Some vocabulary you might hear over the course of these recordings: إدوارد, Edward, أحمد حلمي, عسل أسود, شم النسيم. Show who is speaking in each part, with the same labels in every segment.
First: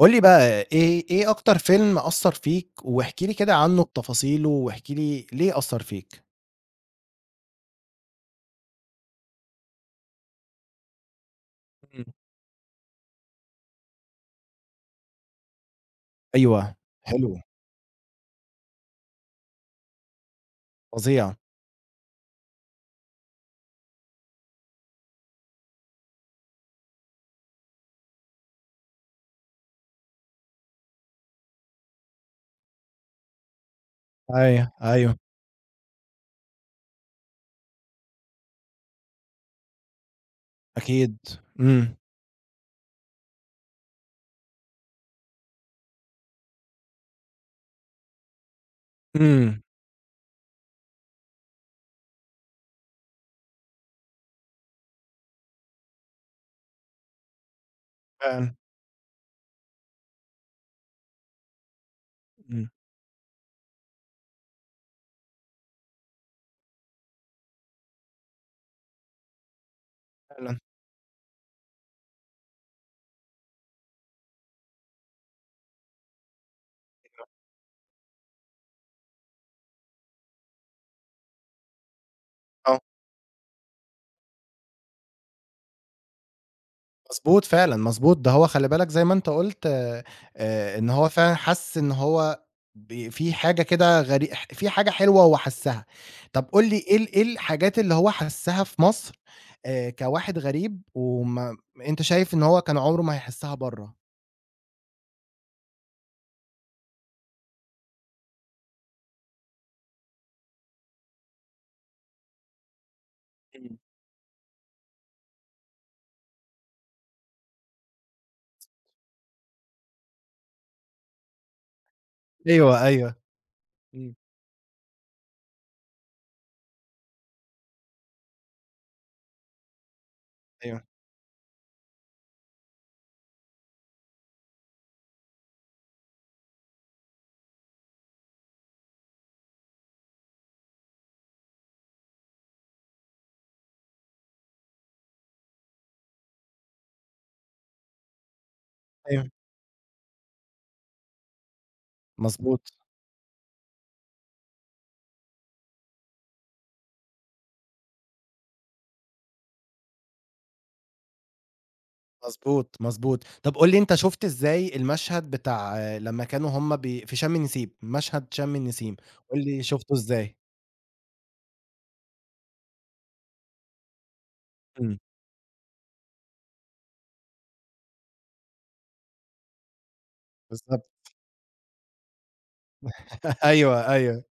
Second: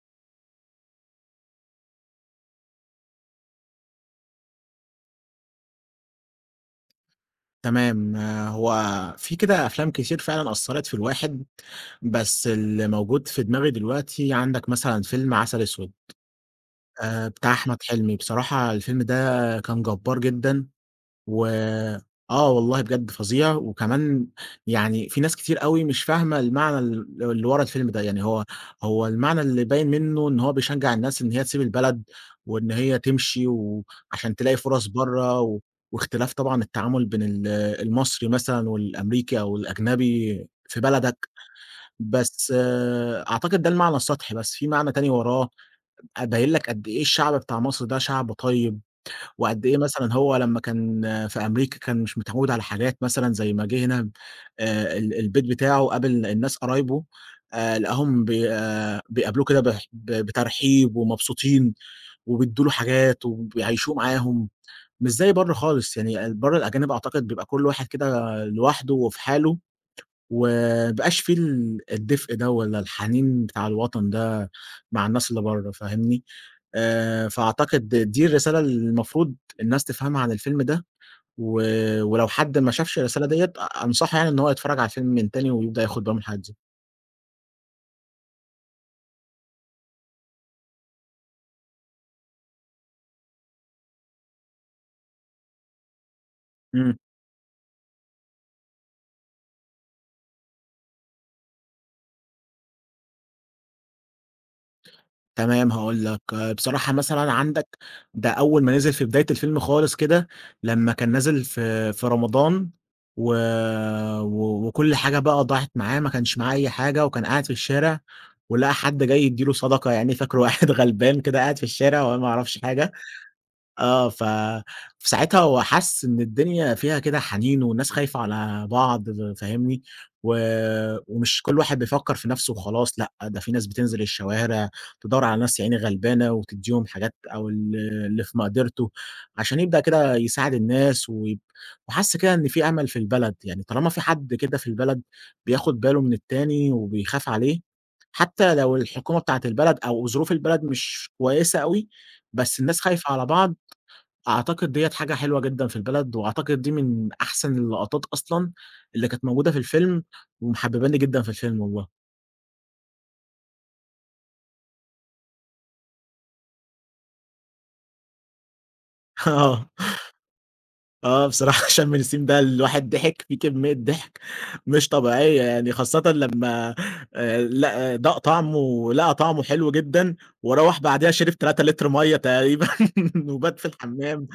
Speaker 1: قُل لي بقى إيه أكتر فيلم أثّر فيك، واحكِ لي كده عنه بتفاصيله، واحكِ لي ليه أثّر فيك؟
Speaker 2: تمام، هو في كده أفلام كتير فعلًا أثّرت في الواحد،
Speaker 1: إمم.
Speaker 2: بس اللي موجود في دماغي دلوقتي عندك مثلًا فيلم عسل أسود،
Speaker 1: أيوه، حلو،
Speaker 2: بتاع أحمد حلمي. بصراحة الفيلم ده كان جبّار جدًا
Speaker 1: فظيع.
Speaker 2: و آه والله بجد فظيع، وكمان يعني في ناس كتير أوي مش فاهمة المعنى اللي ورا الفيلم ده. يعني هو المعنى اللي باين منه إن هو بيشجّع الناس إن هي تسيب البلد، وإن هي تمشي وعشان تلاقي
Speaker 1: أيوه،
Speaker 2: فرص
Speaker 1: أيوه،
Speaker 2: برّه، واختلاف طبعًا التعامل بين المصري مثلًا والأمريكي أو الأجنبي في
Speaker 1: أكيد.
Speaker 2: بلدك.
Speaker 1: إمم،
Speaker 2: بس أعتقد ده المعنى السطحي، بس في معنى تاني وراه باين لك قد إيه الشعب بتاع مصر ده شعب طيب،
Speaker 1: إمم،
Speaker 2: وقد إيه مثلًا هو لمّا كان في أمريكا كان مش متعوّد على حاجات مثلًا زي ما جِه هنا. ال البيت بتاعه قابل الناس قرايبه، لقاهم بي
Speaker 1: فعلًا،
Speaker 2: بيقابلوه كده بح ب بترحيب ومبسوطين، وبيدّوا
Speaker 1: إمم،
Speaker 2: له حاجات وبيعيّشوه معاهم. مش زي برّه خالص، يعني برّه الأجانب أعتقد بيبقى كل واحد كده لوحده وفي حاله،
Speaker 1: فعلًا،
Speaker 2: وما بيبقاش في الدفء ده ولا الحنين بتاع الوطن ده مع الناس اللي برّه، فاهمني؟ فأعتقد دي الرسالة اللي المفروض الناس تفهمها عن الفيلم ده. و ولو حد ما
Speaker 1: آه.
Speaker 2: شافش الرسالة ديّة أنصحه يعني إن هو يتفرّج على الفيلم من تاني ويبدأ ياخد باله من الحاجات دي.
Speaker 1: مضبوط فعلًا، مضبوط، ده هو خلّي بالك زي ما أنت قُلت إن هو فعلًا حَس إن هو ب في حاجة كده غري ح في حاجة حلوة هو حسّها. طَب قُل لي إيه
Speaker 2: إمم.
Speaker 1: ال إيه الحاجات اللي هو حسّها في مصر، كواحد غريب أنت شايف إن هو كان عمره ما هيحسّها برّه؟
Speaker 2: تمام هاقول لك، بصراحة مثلًا عندك ده أول ما نزل في بداية الفيلم خالص كده، لمّا كان نازل في رمضان، و
Speaker 1: إمم.
Speaker 2: و وكل حاجة بقى ضاعت معاه. ما كانش معاه أي حاجة وكان قاعد في الشارع، ولقى حد جاي يدّي له صدقة. يعني فاكره قاعد غلبان كده قاعد في الشارع وهو ما يعرفش
Speaker 1: أيوه،
Speaker 2: حاجة.
Speaker 1: أيوه،
Speaker 2: آه،
Speaker 1: إمم.
Speaker 2: ف فساعتها هو حَس إن الدنيا فيها كده حنين والناس خايفة على بعض، فاهمني؟ و
Speaker 1: أيوه،
Speaker 2: ومش كل واحد بيفكّر في نَفْسه وخلاص. لأ، ده في ناس بتنزل الشوارع تدوّر على ناس يا عيني غلبانة وتدّيهم حاجات أو اللي في مقدرته، عشان يبدأ كده يساعد الناس وحَس كده إن في أمل في البلد. يعني طالما في حد كده في البلد بياخُد باله من التاني وبيخاف عليه، حتى لو الحكومة
Speaker 1: أيوه،
Speaker 2: بتاعة البلد أو ظروف البلد مش كويسة أوي، بس
Speaker 1: مضبوط،
Speaker 2: الناس خايفة على بعض، أعتقد ديّة حاجة حلوة جدًا في البلد. وأعتقد دي من أحسن اللقطات أصلًا اللي كانت موجودة في الفيلم، ومحبباني جدًا في الفيلم والله.
Speaker 1: مضبوط، مضبوط. طَب قُل لي أنت شُفت إزاي المشهد بتاع لمّا كانوا هُم في شم النسيم، مشهد شم النسيم، قُل لي
Speaker 2: آه.
Speaker 1: شُفته إزاي؟
Speaker 2: بصراحة شم النسيم ده الواحد ضحك فيه كمية ضحك مش
Speaker 1: إمم.
Speaker 2: طبيعية، يعني خاصةً لمّا لق داق طعمه لقى طعمه حلو جدًا، وروّح
Speaker 1: بالضبط
Speaker 2: بعديها شرب 3 لتر مَيّة تقريبًا وبات في
Speaker 1: أيوه، أيوه،
Speaker 2: الحمام.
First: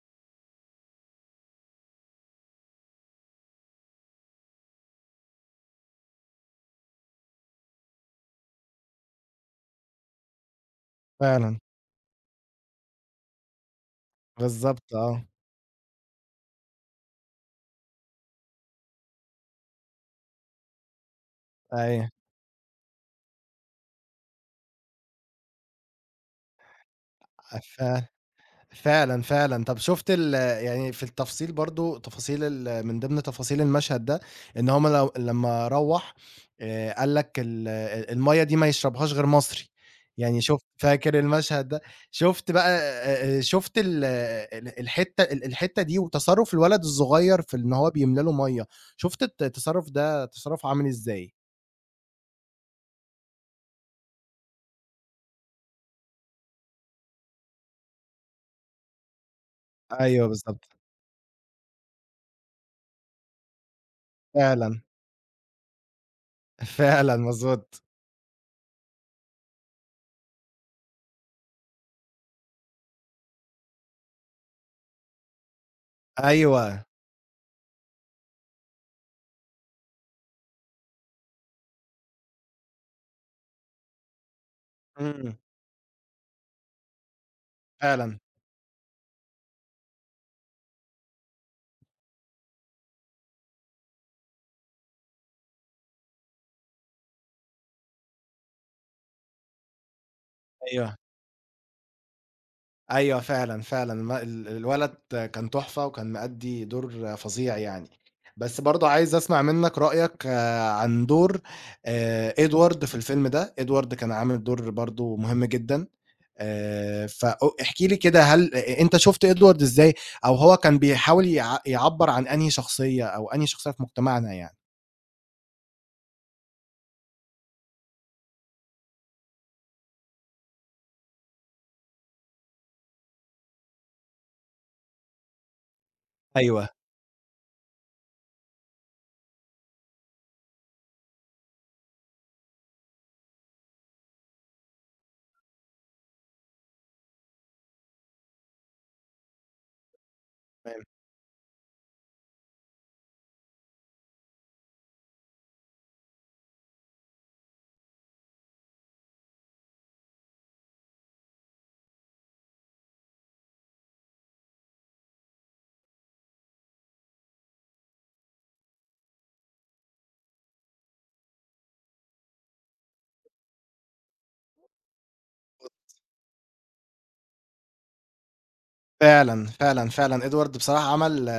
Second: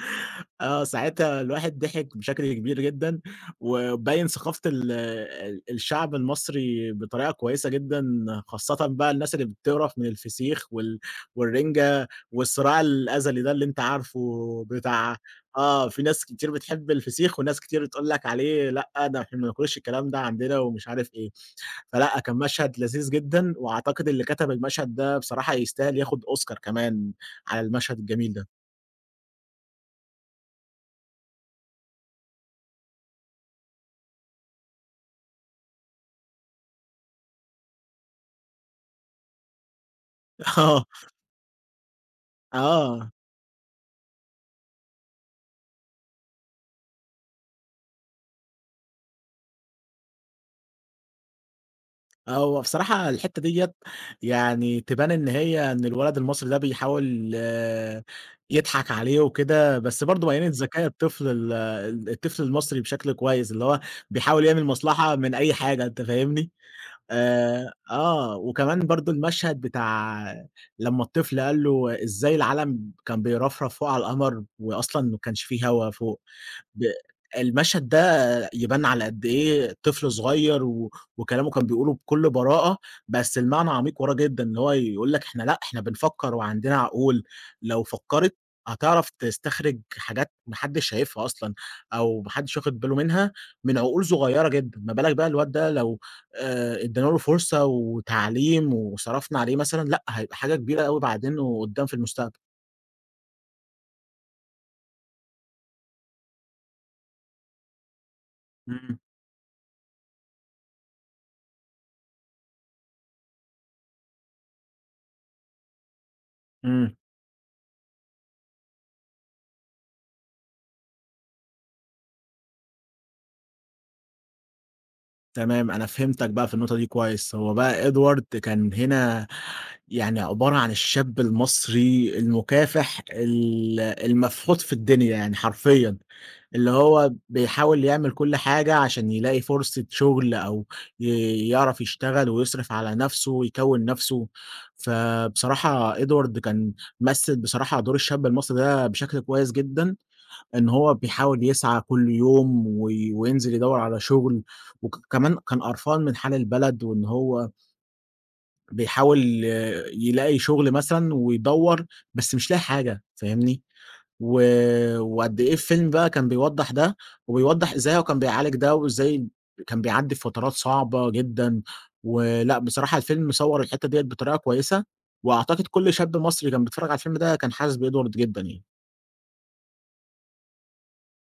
Speaker 2: ساعتها الواحد ضحك بشكل كبير جدًا، وبيّن ثقافة ال ال الشعب المصري بطريقة كويسة جدًا، خاصةً بقى الناس اللي بتقرف من الفسيخ
Speaker 1: فعلًا،
Speaker 2: والرنجة والصراع الأزلي ده اللي أنت عارفه
Speaker 1: بالضبط
Speaker 2: بتاع.
Speaker 1: آه،
Speaker 2: في ناس كتير بتحب الفسيخ، وناس كتير بتقول لك عليه لأ، ده إحنا ما بناكلش الكلام ده عندنا ومش عارف إيه.
Speaker 1: أيوه،
Speaker 2: فلأ، كان مشهد لذيذ جدًا، وأعتقد اللي كتب المشهد ده بصراحة يستاهل ياخد أوسكار كمان على
Speaker 1: ف
Speaker 2: المشهد الجميل ده.
Speaker 1: فعلًا، فعلًا. طَب شُفت ال يعني في التفصيل برضه تفاصيل من ضمن تفاصيل المشهد ده، إن هُم لو لمّا روّح، قال لك المَيّة دي ما يشربهاش غير مصري، يعني شُفت
Speaker 2: آه،
Speaker 1: فاكر المشهد ده؟ شُفت بقى،
Speaker 2: آه.
Speaker 1: شُفت ال ال الحتة ال الحتة دي وتصرُّف الولد الصغير في إن هو بيملا له مَيّة، شُفت التصرُّف ده تصرُّف عامل إزاي؟
Speaker 2: هو بصراحة الحتة ديّة يعني تبان إن هي إن الولد المصري ده بيحاول يضحك عليه وكده. بس
Speaker 1: أيوه
Speaker 2: برضه بيّنت
Speaker 1: بالضبط،
Speaker 2: ذكاء الطفل الطفل المصري بشكل كويس، اللي هو بيحاول يعمل
Speaker 1: فعلًا.
Speaker 2: مصلحة من أي حاجة. أنت فاهمني؟
Speaker 1: فعلًا مضبوط،
Speaker 2: وكمان برضه المشهد بتاع لمّا الطفل قال له إزاي العَلَم كان بيرفرف فوق على القمر وأصلًا ما كانش في هوا فوق. ب
Speaker 1: أيوه،
Speaker 2: المشهد يبان على قد إيه طفل صغير، وكلامه كان بيقوله بكل براءة، بس المعنى عميق وراه جدًا. اللي هو يقول لك
Speaker 1: إمم،
Speaker 2: إحنا لأ، إحنا بنفكّر وعندنا عقول، لو
Speaker 1: فعلًا،
Speaker 2: فكّرت هتعرف تستخرج حاجات ما حدش شايفها أصلًا أو ما حدش واخد باله منها من عقول صغيّرة جدًا. ما بالك بقى الواد ده لو ادّينا له فرصة وتعليم وصرفنا عليه مثلًا، لأ، هيبقى حاجة كبيرة
Speaker 1: أيوه،
Speaker 2: أوي بعدين وقدّام في المستقبل.
Speaker 1: أيوه فعلًا، فعلًا الم ال الولد كان تحفة وكان مأدّي دور فظيع يعني، بس برضه
Speaker 2: إمم،
Speaker 1: عايز أسمع منّك رأيك عن دور إدوارد في الفيلم ده. إدوارد كان عامل دور برضه مهم جدًا.
Speaker 2: إمم.
Speaker 1: فأ احكِ لي كده، هل أنت شُفت إدوارد إزاي، أو هو كان بيحاول يعبّر عن أنهي شخصية، أو أنهي شخصية في مجتمعنا يعني؟
Speaker 2: تمام، أنا فهمتك بقى في النقطة دي كويس. هو بقى Edward كان هنا يعني عبارة عن الشاب المصري المكافح المفحوط في الدنيا يعني حرفيًا،
Speaker 1: أيوه.
Speaker 2: اللي هو بيحاول يعمل كل حاجة عشان يلاقي فرصة شغل أو يعرف يشتغل ويصرف على نفسه ويكوّن نفسه. فبصراحة Edward كان مثّل بصراحة دور الشاب المصري ده بشكل كويس جدًا. إن هو بيحاول يسعى كل يوم وينزل يدوّر على شغل، وكمان كان قرفان من حال البلد وإن هو بيحاول يلاقي شغل مثلًا ويدوّر، بس مش لاقي حاجة. فاهمني؟ و وقد إيه الفيلم بقى كان بيوضّح ده، وبيوضّح إزاي هو كان بيعالج ده، وإزاي كان بيعدّي بفترات صعبة جدًا. ولأ بصراحة الفيلم صوّر الحتّة ديّة بطريقة كويسة، وأعتقد كل شاب مصري كان بيتفرّج على الفيلم ده كان حاسس بإدوارد جدًا يعني.
Speaker 1: فعلًا، فعلًا، فعلًا إدوارد بصراحة عمل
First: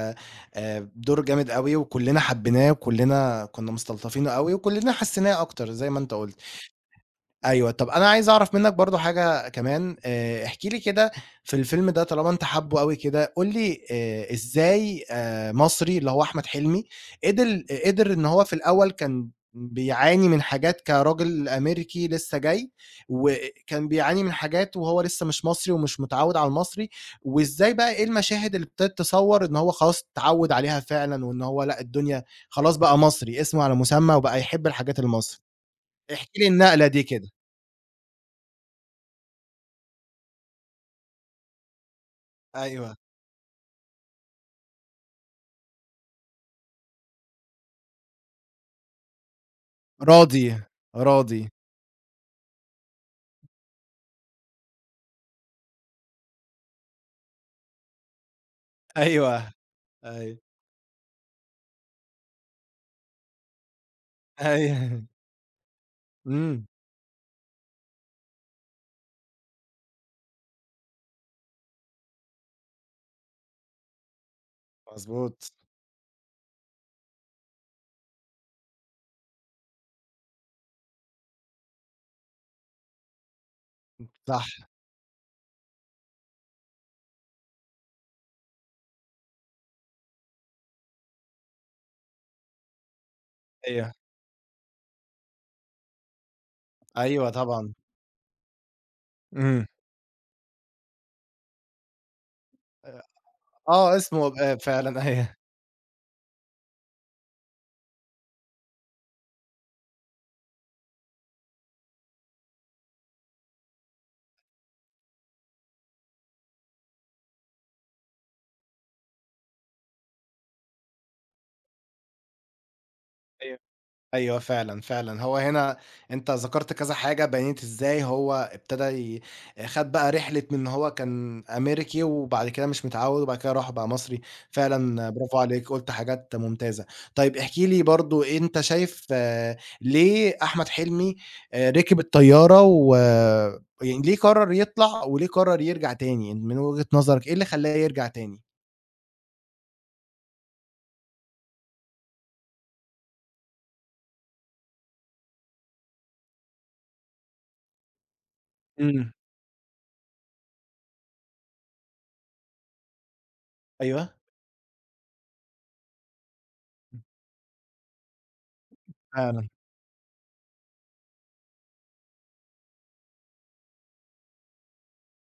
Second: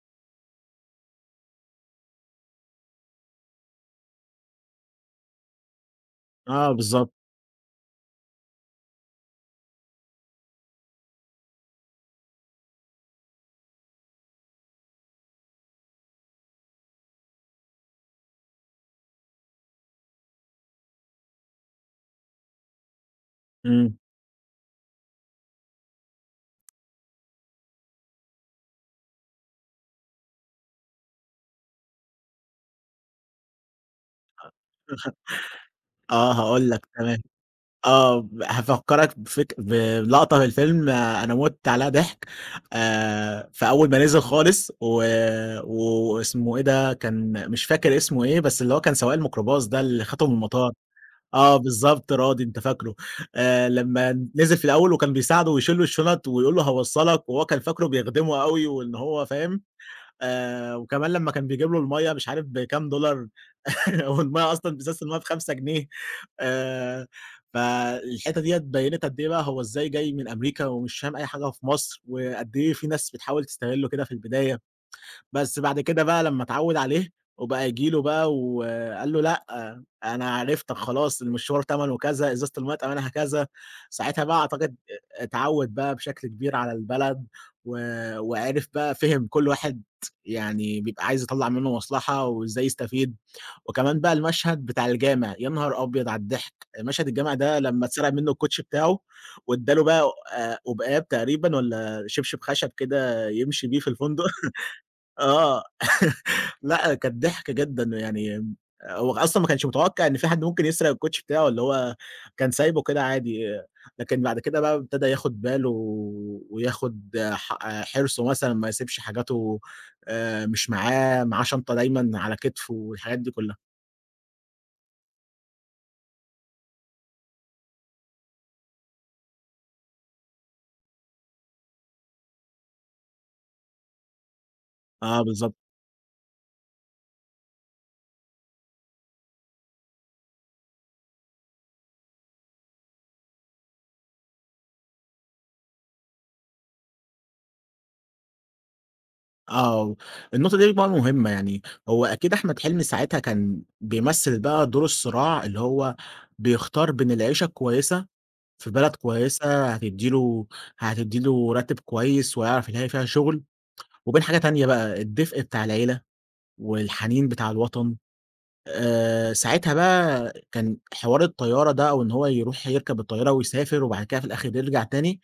Speaker 1: دور جامد أوي، وكلّنا حبيناه وكلّنا كنا مستلطفينه أوي وكلّنا حسيناه أكتر زي ما أنت قُلت.
Speaker 2: آه بالضبط.
Speaker 1: أيوه، طب أنا عايز أعرف منّك برضه حاجة كمان. احكِ لي كده، في الفيلم ده طالما أنت حابّه أوي كده، قُل لي إزاي مصري اللي هو أحمد حلمي قِدِر إن هو في الأول كان بيعاني من حاجات كراجل أمريكي لسّه جاي، وكان
Speaker 2: إمم.
Speaker 1: بيعاني من حاجات وهو لسّه مش مصري ومش متعوّد على المصري، وإزاي بقى إيه المشاهد اللي ابتدت تصوّر إن هو خلاص اتعوّد عليها فعلًا وإن هو لأ، الدنيا خلاص بقى مصري، اسمه على مسمّى وبقى يحب الحاجات المصري. احكِ
Speaker 2: آه
Speaker 1: لي
Speaker 2: هاقول
Speaker 1: النقلة
Speaker 2: لك
Speaker 1: دي
Speaker 2: تمام.
Speaker 1: كده.
Speaker 2: آه، هافكّرك بلقطة في الفيلم، أنا مُتّ عليها ضحك.
Speaker 1: أيوه.
Speaker 2: فأول ما نزل خالص واسمه إيه ده، كان مش فاكر اسمه إيه، بس اللي هو كان سواق الميكروباص ده اللي خَدته من
Speaker 1: راضي،
Speaker 2: المطار.
Speaker 1: راضي.
Speaker 2: آه بالضبط، راضي أنت فاكره. لمّا نزل في الأول وكان بيساعده ويشيل له الشُنط ويقول له هاوصّلك، وهو كان فاكره بيخدمه أوي وإن هو
Speaker 1: أيوه،
Speaker 2: فاهم.
Speaker 1: أيوه،
Speaker 2: وكمان لمّا كان بيجيب له المَيّة مش عارف بكام دولار. هو المَيّة أصلًا إزازة
Speaker 1: أيوه.
Speaker 2: المَيّة ب5 جنيه.
Speaker 1: إمم.
Speaker 2: آآ، فالحتّة ديّة بيّنِت قد إيه بقى هو إزاي جاي من أمريكا ومش فاهم أي حاجة في مصر، وقد إيه في ناس بتحاول تستغلّه كده في البداية.
Speaker 1: مضبوط،
Speaker 2: بس بعد كده بقى لمّا اتعوّد عليه وبقى ييجي له بقى وقال له: "لأ، أنا عرفتك خلاص، المشوار تمنه كذا، إزازة المَيّة تمنها كذا." ساعتها بقى
Speaker 1: صح،
Speaker 2: أعتقد اتعوّد بقى بشكل كبير على البلد، و وعرف بقى فِهِم كل واحد يعني بيبقى عايز يطلّع منّه مصلحة وإزاي يستفيد.
Speaker 1: أيوه،
Speaker 2: وكمان بقى المشهد بتاع الجامع، يا نهار أبيض على الضحك! مشهد
Speaker 1: أيوه
Speaker 2: الجامع ده
Speaker 1: طبعًا.
Speaker 2: لمّا اتسرق منه الكوتشي بتاعه
Speaker 1: إمم.
Speaker 2: وادّى له بقى قبقاب تقريبًا والّا شبشب خشب
Speaker 1: آآ،
Speaker 2: كده يمشي بيه
Speaker 1: آه،
Speaker 2: في الفندق.
Speaker 1: اسمه فعلًا أيوه،
Speaker 2: آه، لأ كانت ضحك جدًا يعني. هو أصلًا ما كانش متوقع إن في حد ممكن يسرق الكوتشي بتاعه، اللي هو كان سايبه كده عادي. لكن بعد كده بقى ابتدى ياخد باله وياخد حرصه مثلًا ما يسيبش حاجاته مش معاه، معاه شنطة دايمًا على كتفه والحاجات دي كلها.
Speaker 1: أيوه. أيوه فعلًا، فعلًا. هو هنا أنت ذكرت كذا حاجة بيّنت إزاي هو ابتدى خَد بقى رحلة من إن هو كان أمريكي وبعد كده مش متعوّد وبعد كده راح بقى مصري. فعلًا
Speaker 2: آه
Speaker 1: برافو
Speaker 2: بالضبط.
Speaker 1: عليك، قُلت حاجات ممتازة. طيب احكِ لي برضه أنت شايف ليه أحمد حلمي ركب الطيارة و، يعني ليه قرّر يطلع وليه قرّر يرجع تاني من وجهة نظرك، إيه اللي خلّاه يرجع تاني؟
Speaker 2: آه، النقطة دي بقى مهمة، يعني هو أكيد أحمد حلمي ساعتها كان بيمثّل بقى دور الصراع اللي هو بيختار بين العيشة الكويسة في بلد
Speaker 1: إمم.
Speaker 2: كويسة هتدّي له راتب كويس ويعرف يلاقي فيها شغل،
Speaker 1: أيوه.
Speaker 2: وبين حاجة تانية بقى الدفء بتاع العيلة والحنين بتاع الوطن.
Speaker 1: فعلًا،
Speaker 2: ساعتها بقى كان حوار الطيارة ده، أو إن هو يروح يركب الطيارة ويسافر وبعد كده في الآخر يرجع تاني.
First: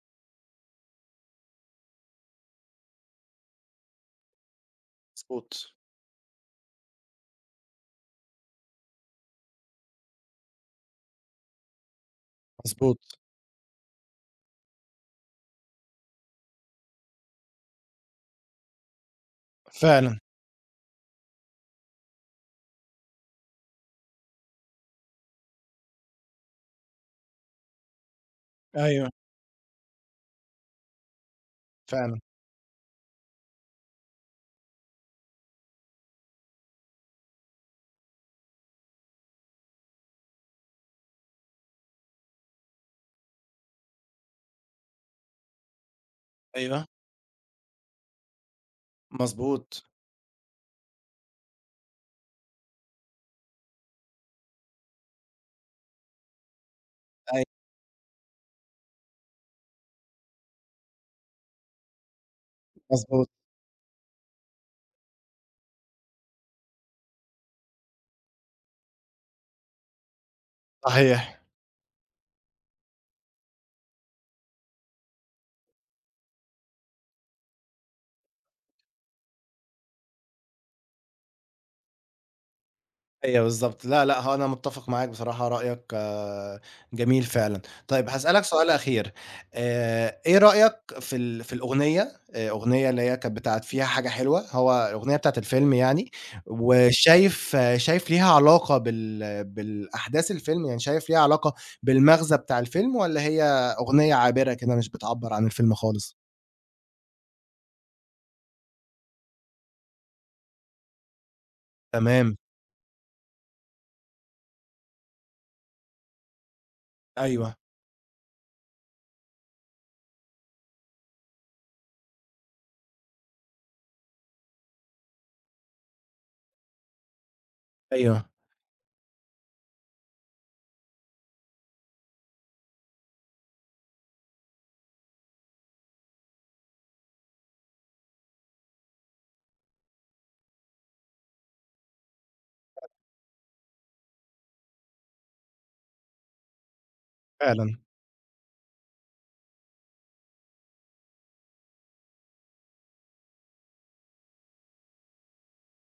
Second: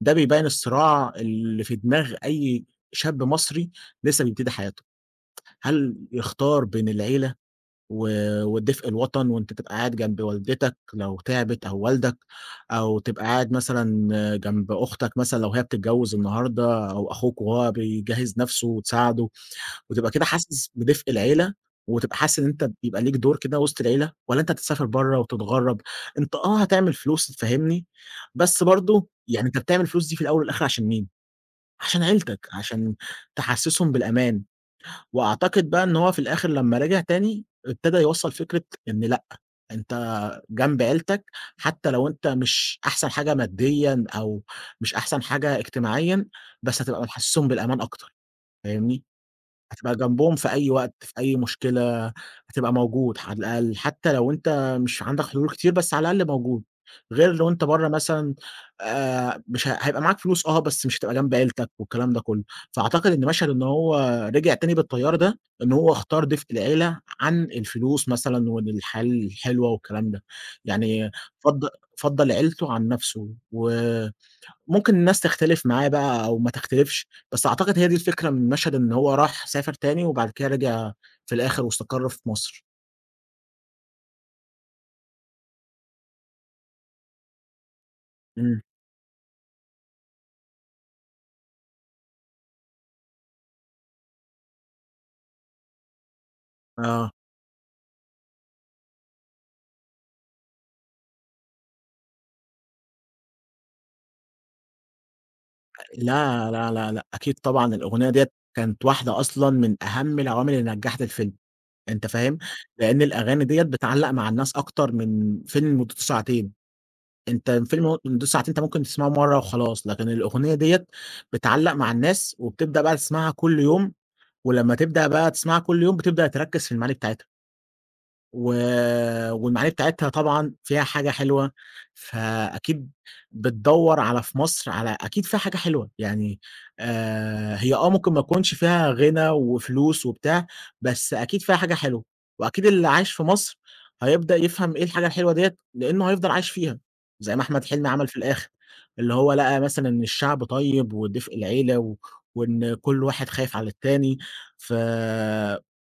Speaker 2: ده بيبين الصراع اللي في دماغ أي شاب مصري لسه بيبتدي حياته.
Speaker 1: مضبوط.
Speaker 2: هل يختار بين العيلة و ودفء الوطن، وأنت تبقى قاعد جنب والدتك لو تعبت أو والدك،
Speaker 1: مضبوط.
Speaker 2: أو تبقى قاعد مثلًا جنب أختك مثلًا لو هي بتتجوز النهارده أو أخوك وهو بيجهّز نَفْسه وتساعده، وتبقى
Speaker 1: فعلًا،
Speaker 2: كده حاسس بدفء العيلة، وتبقى حاسس إن أنت بيبقى ليك دور كده وسط العيلة، والّا أنت هتسافر برّه وتتغرّب؟ أنت هتعمل فلوس، فاهمني؟ بس برضه
Speaker 1: أيوه.
Speaker 2: يعني أنت بتعمل الفلوس دي في الأول والآخر عشان مين؟ عشان
Speaker 1: فعلًا.
Speaker 2: عيلتك، عشان تحسّسهم بالأمان. وأعتقد بقى إن هو في الآخر لمّا رجع تاني، ابتدى يوصّل فكرة إن لأ، أنت جنب عيلتك حتى لو أنت مش أحسن حاجة ماديًا أو مش أحسن حاجة اجتماعيًا، بس
Speaker 1: أيوه،
Speaker 2: هتبقى محسسهم بالأمان أكتر. فاهمني؟
Speaker 1: مضبوط،
Speaker 2: هتبقى جنبهم في أي وقت، في أي مشكلة، هتبقى موجود على الأقل. حتى لو أنت مش عندك حلول كتير بس على الأقل موجود، غير
Speaker 1: أيوه
Speaker 2: لو أنت برّه مثلًا مش هيبقى معاك فلوس بس مش هتبقى جنب عيلتك والكلام ده كلّه. فأعتقد إن
Speaker 1: مضبوط،
Speaker 2: مشهد إن هو رجع تاني بالتيار ده، إن هو اختار دفء العيلة عن الفلوس مثلًا والحياة الحلوة والكلام ده، يعني
Speaker 1: صحيح،
Speaker 2: فضّ فضّل عيلته عن نَفْسه. ممكن الناس تختلف معاه بقى أو ما تختلفش، بس أعتقد هي دي الفكرة من المشهد إن هو راح سافر تاني وبعد كده رجع في الآخر واستقر في مصر.
Speaker 1: أيوه بالضبط. لا، لأ، هو أنا متّفق معاك بصراحة، رأيك جميل فعلًا. طيب هاسألك
Speaker 2: إمم.
Speaker 1: سؤال أخير. إيه رأيك في في الأغنية، أغنية اللي هي كانت بتاعة فيها حاجة حلوة، هو الأغنية بتاعة الفيلم يعني،
Speaker 2: آه،
Speaker 1: وشايف، ليها علاقة بالأحداث الفيلم، يعني شايف ليها علاقة بالمغزى بتاع الفيلم والّا هي أغنية عابرة كده مش بتعبّر عن الفيلم خالص؟
Speaker 2: لا، لا، لا، لأ، أكيد طبعًا الأغنية ديّة كانت واحدة أصلًا من أهم العوامل اللي نجّحت الفيلم. أنت
Speaker 1: تمام،
Speaker 2: فاهم؟ لإن الأغاني ديّة بتعلّق مع الناس أكتر من فيلم مدته ساعتين. أنت
Speaker 1: أيوه،
Speaker 2: الفيلم مدته ساعتين أنت ممكن تسمعه مرّة وخلاص، لكن الأغنية ديّة بتعلّق مع الناس وبتبدأ بقى تسمعها كل يوم. ولمّا تبدأ بقى تسمعها كل يوم بتبدأ تركّز في المعاني بتاعتها.
Speaker 1: أيوه،
Speaker 2: و والمعالي بتاعتها طبعًا فيها حاجة حلوة. فأكيد بتدوّر على في مصر على أكيد فيها حاجة حلوة، يعني هي ممكن ما تكونش فيها غِنى وفلوس وبتاع، بس أكيد فيها حاجة حلوة. وأكيد اللي عايش في مصر هيبدأ يفهم إيه الحاجة الحلوة ديّة، لإنه هيفضل عايش فيها، زي ما أحمد
Speaker 1: فعلًا.
Speaker 2: حلمي عمل في الآخر، اللي هو لقى مثلًا إن الشعب طيب ودفء العيلة وإن كل واحد خايف على التاني. ف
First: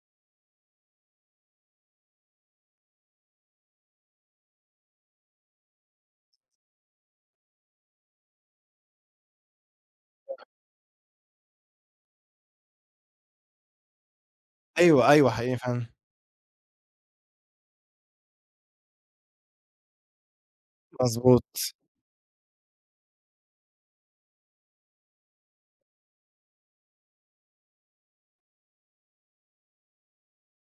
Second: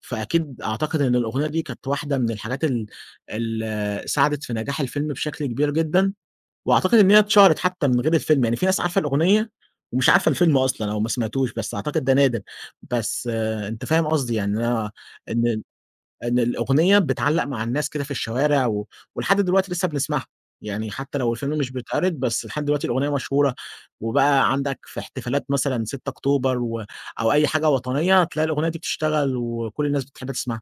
Speaker 2: فأكيد أعتقد إن الأغنية دي كانت واحدة من الحاجات اللي ساعدت في نجاح الفيلم بشكل كبير جدًا. وأعتقد إن هي اتشهرت حتى من غير الفيلم، يعني في ناس عارفة الأغنية ومش عارفة الفيلم أصلًا أو ما سمعتوش، بس أعتقد ده نادر. بس أنت فاهم قصدي يعني أنا،
Speaker 1: أيوه، أيوه حقيقي
Speaker 2: إن
Speaker 1: فعلًا،
Speaker 2: إن الأغنية بتعلّق مع الناس كده في الشوارع، ولحد دلوقتي لسه بنسمعها. يعني حتى لو
Speaker 1: مضبوط،
Speaker 2: الفيلم مش بيتعرض بس لحد دلوقتي الأغنية مشهورة. وبقى عندك في احتفالات مثلًا 6 أكتوبر أو أي حاجة وطنية، تلاقي الأغنية دي بتشتغل وكل الناس بتحب تسمعها.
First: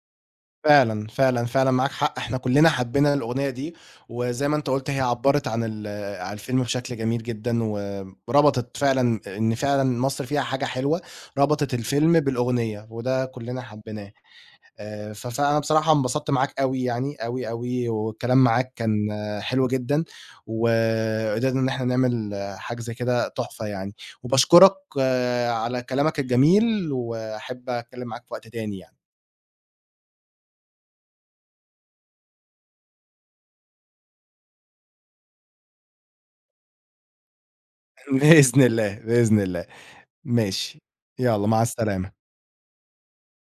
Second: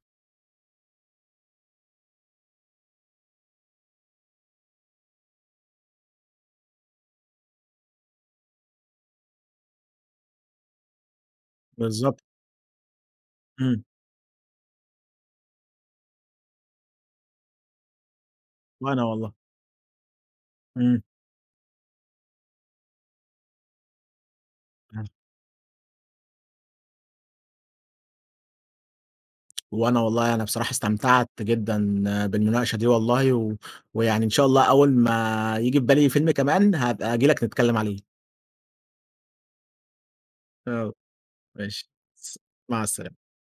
Speaker 1: فعلًا، فعلًا، فعلًا معاك حق، إحنا كلّنا حبّينا الأغنية دي، وزي ما أنت قُلت هي عبّرت عن عن الفيلم بشكل جميل جدًا، وربطت فعلًا إن فعلًا مصر فيها حاجة حلوة، ربطت الفيلم
Speaker 2: بالضبط.
Speaker 1: بالأغنية، وده كلّنا
Speaker 2: إمم.
Speaker 1: حبّيناه. ف فأنا بصراحة انبسطت معاك أوي يعني، أوي، أوي، والكلام معاك
Speaker 2: وأنا
Speaker 1: كان
Speaker 2: والله،
Speaker 1: حلو جدًا،
Speaker 2: إمم،
Speaker 1: وقدرنا إن إحنا نعمل حاجة زي كده تحفة يعني، وباشكرك على كلامك الجميل، وأحب أتكلم معاك في وقت تاني يعني.
Speaker 2: وأنا والله أنا بصراحة استمتعت جدًا بالمناقشة دي والله. ويعني إن شاء الله أول ما ييجي في بالي فيلم كمان هابقى آجي لك نتكلم عليه.
Speaker 1: بإذن الله، بإذن الله. ماشي،
Speaker 2: آه،
Speaker 1: يالّا مع
Speaker 2: ماشي،
Speaker 1: السلامة.
Speaker 2: س مع السلامة.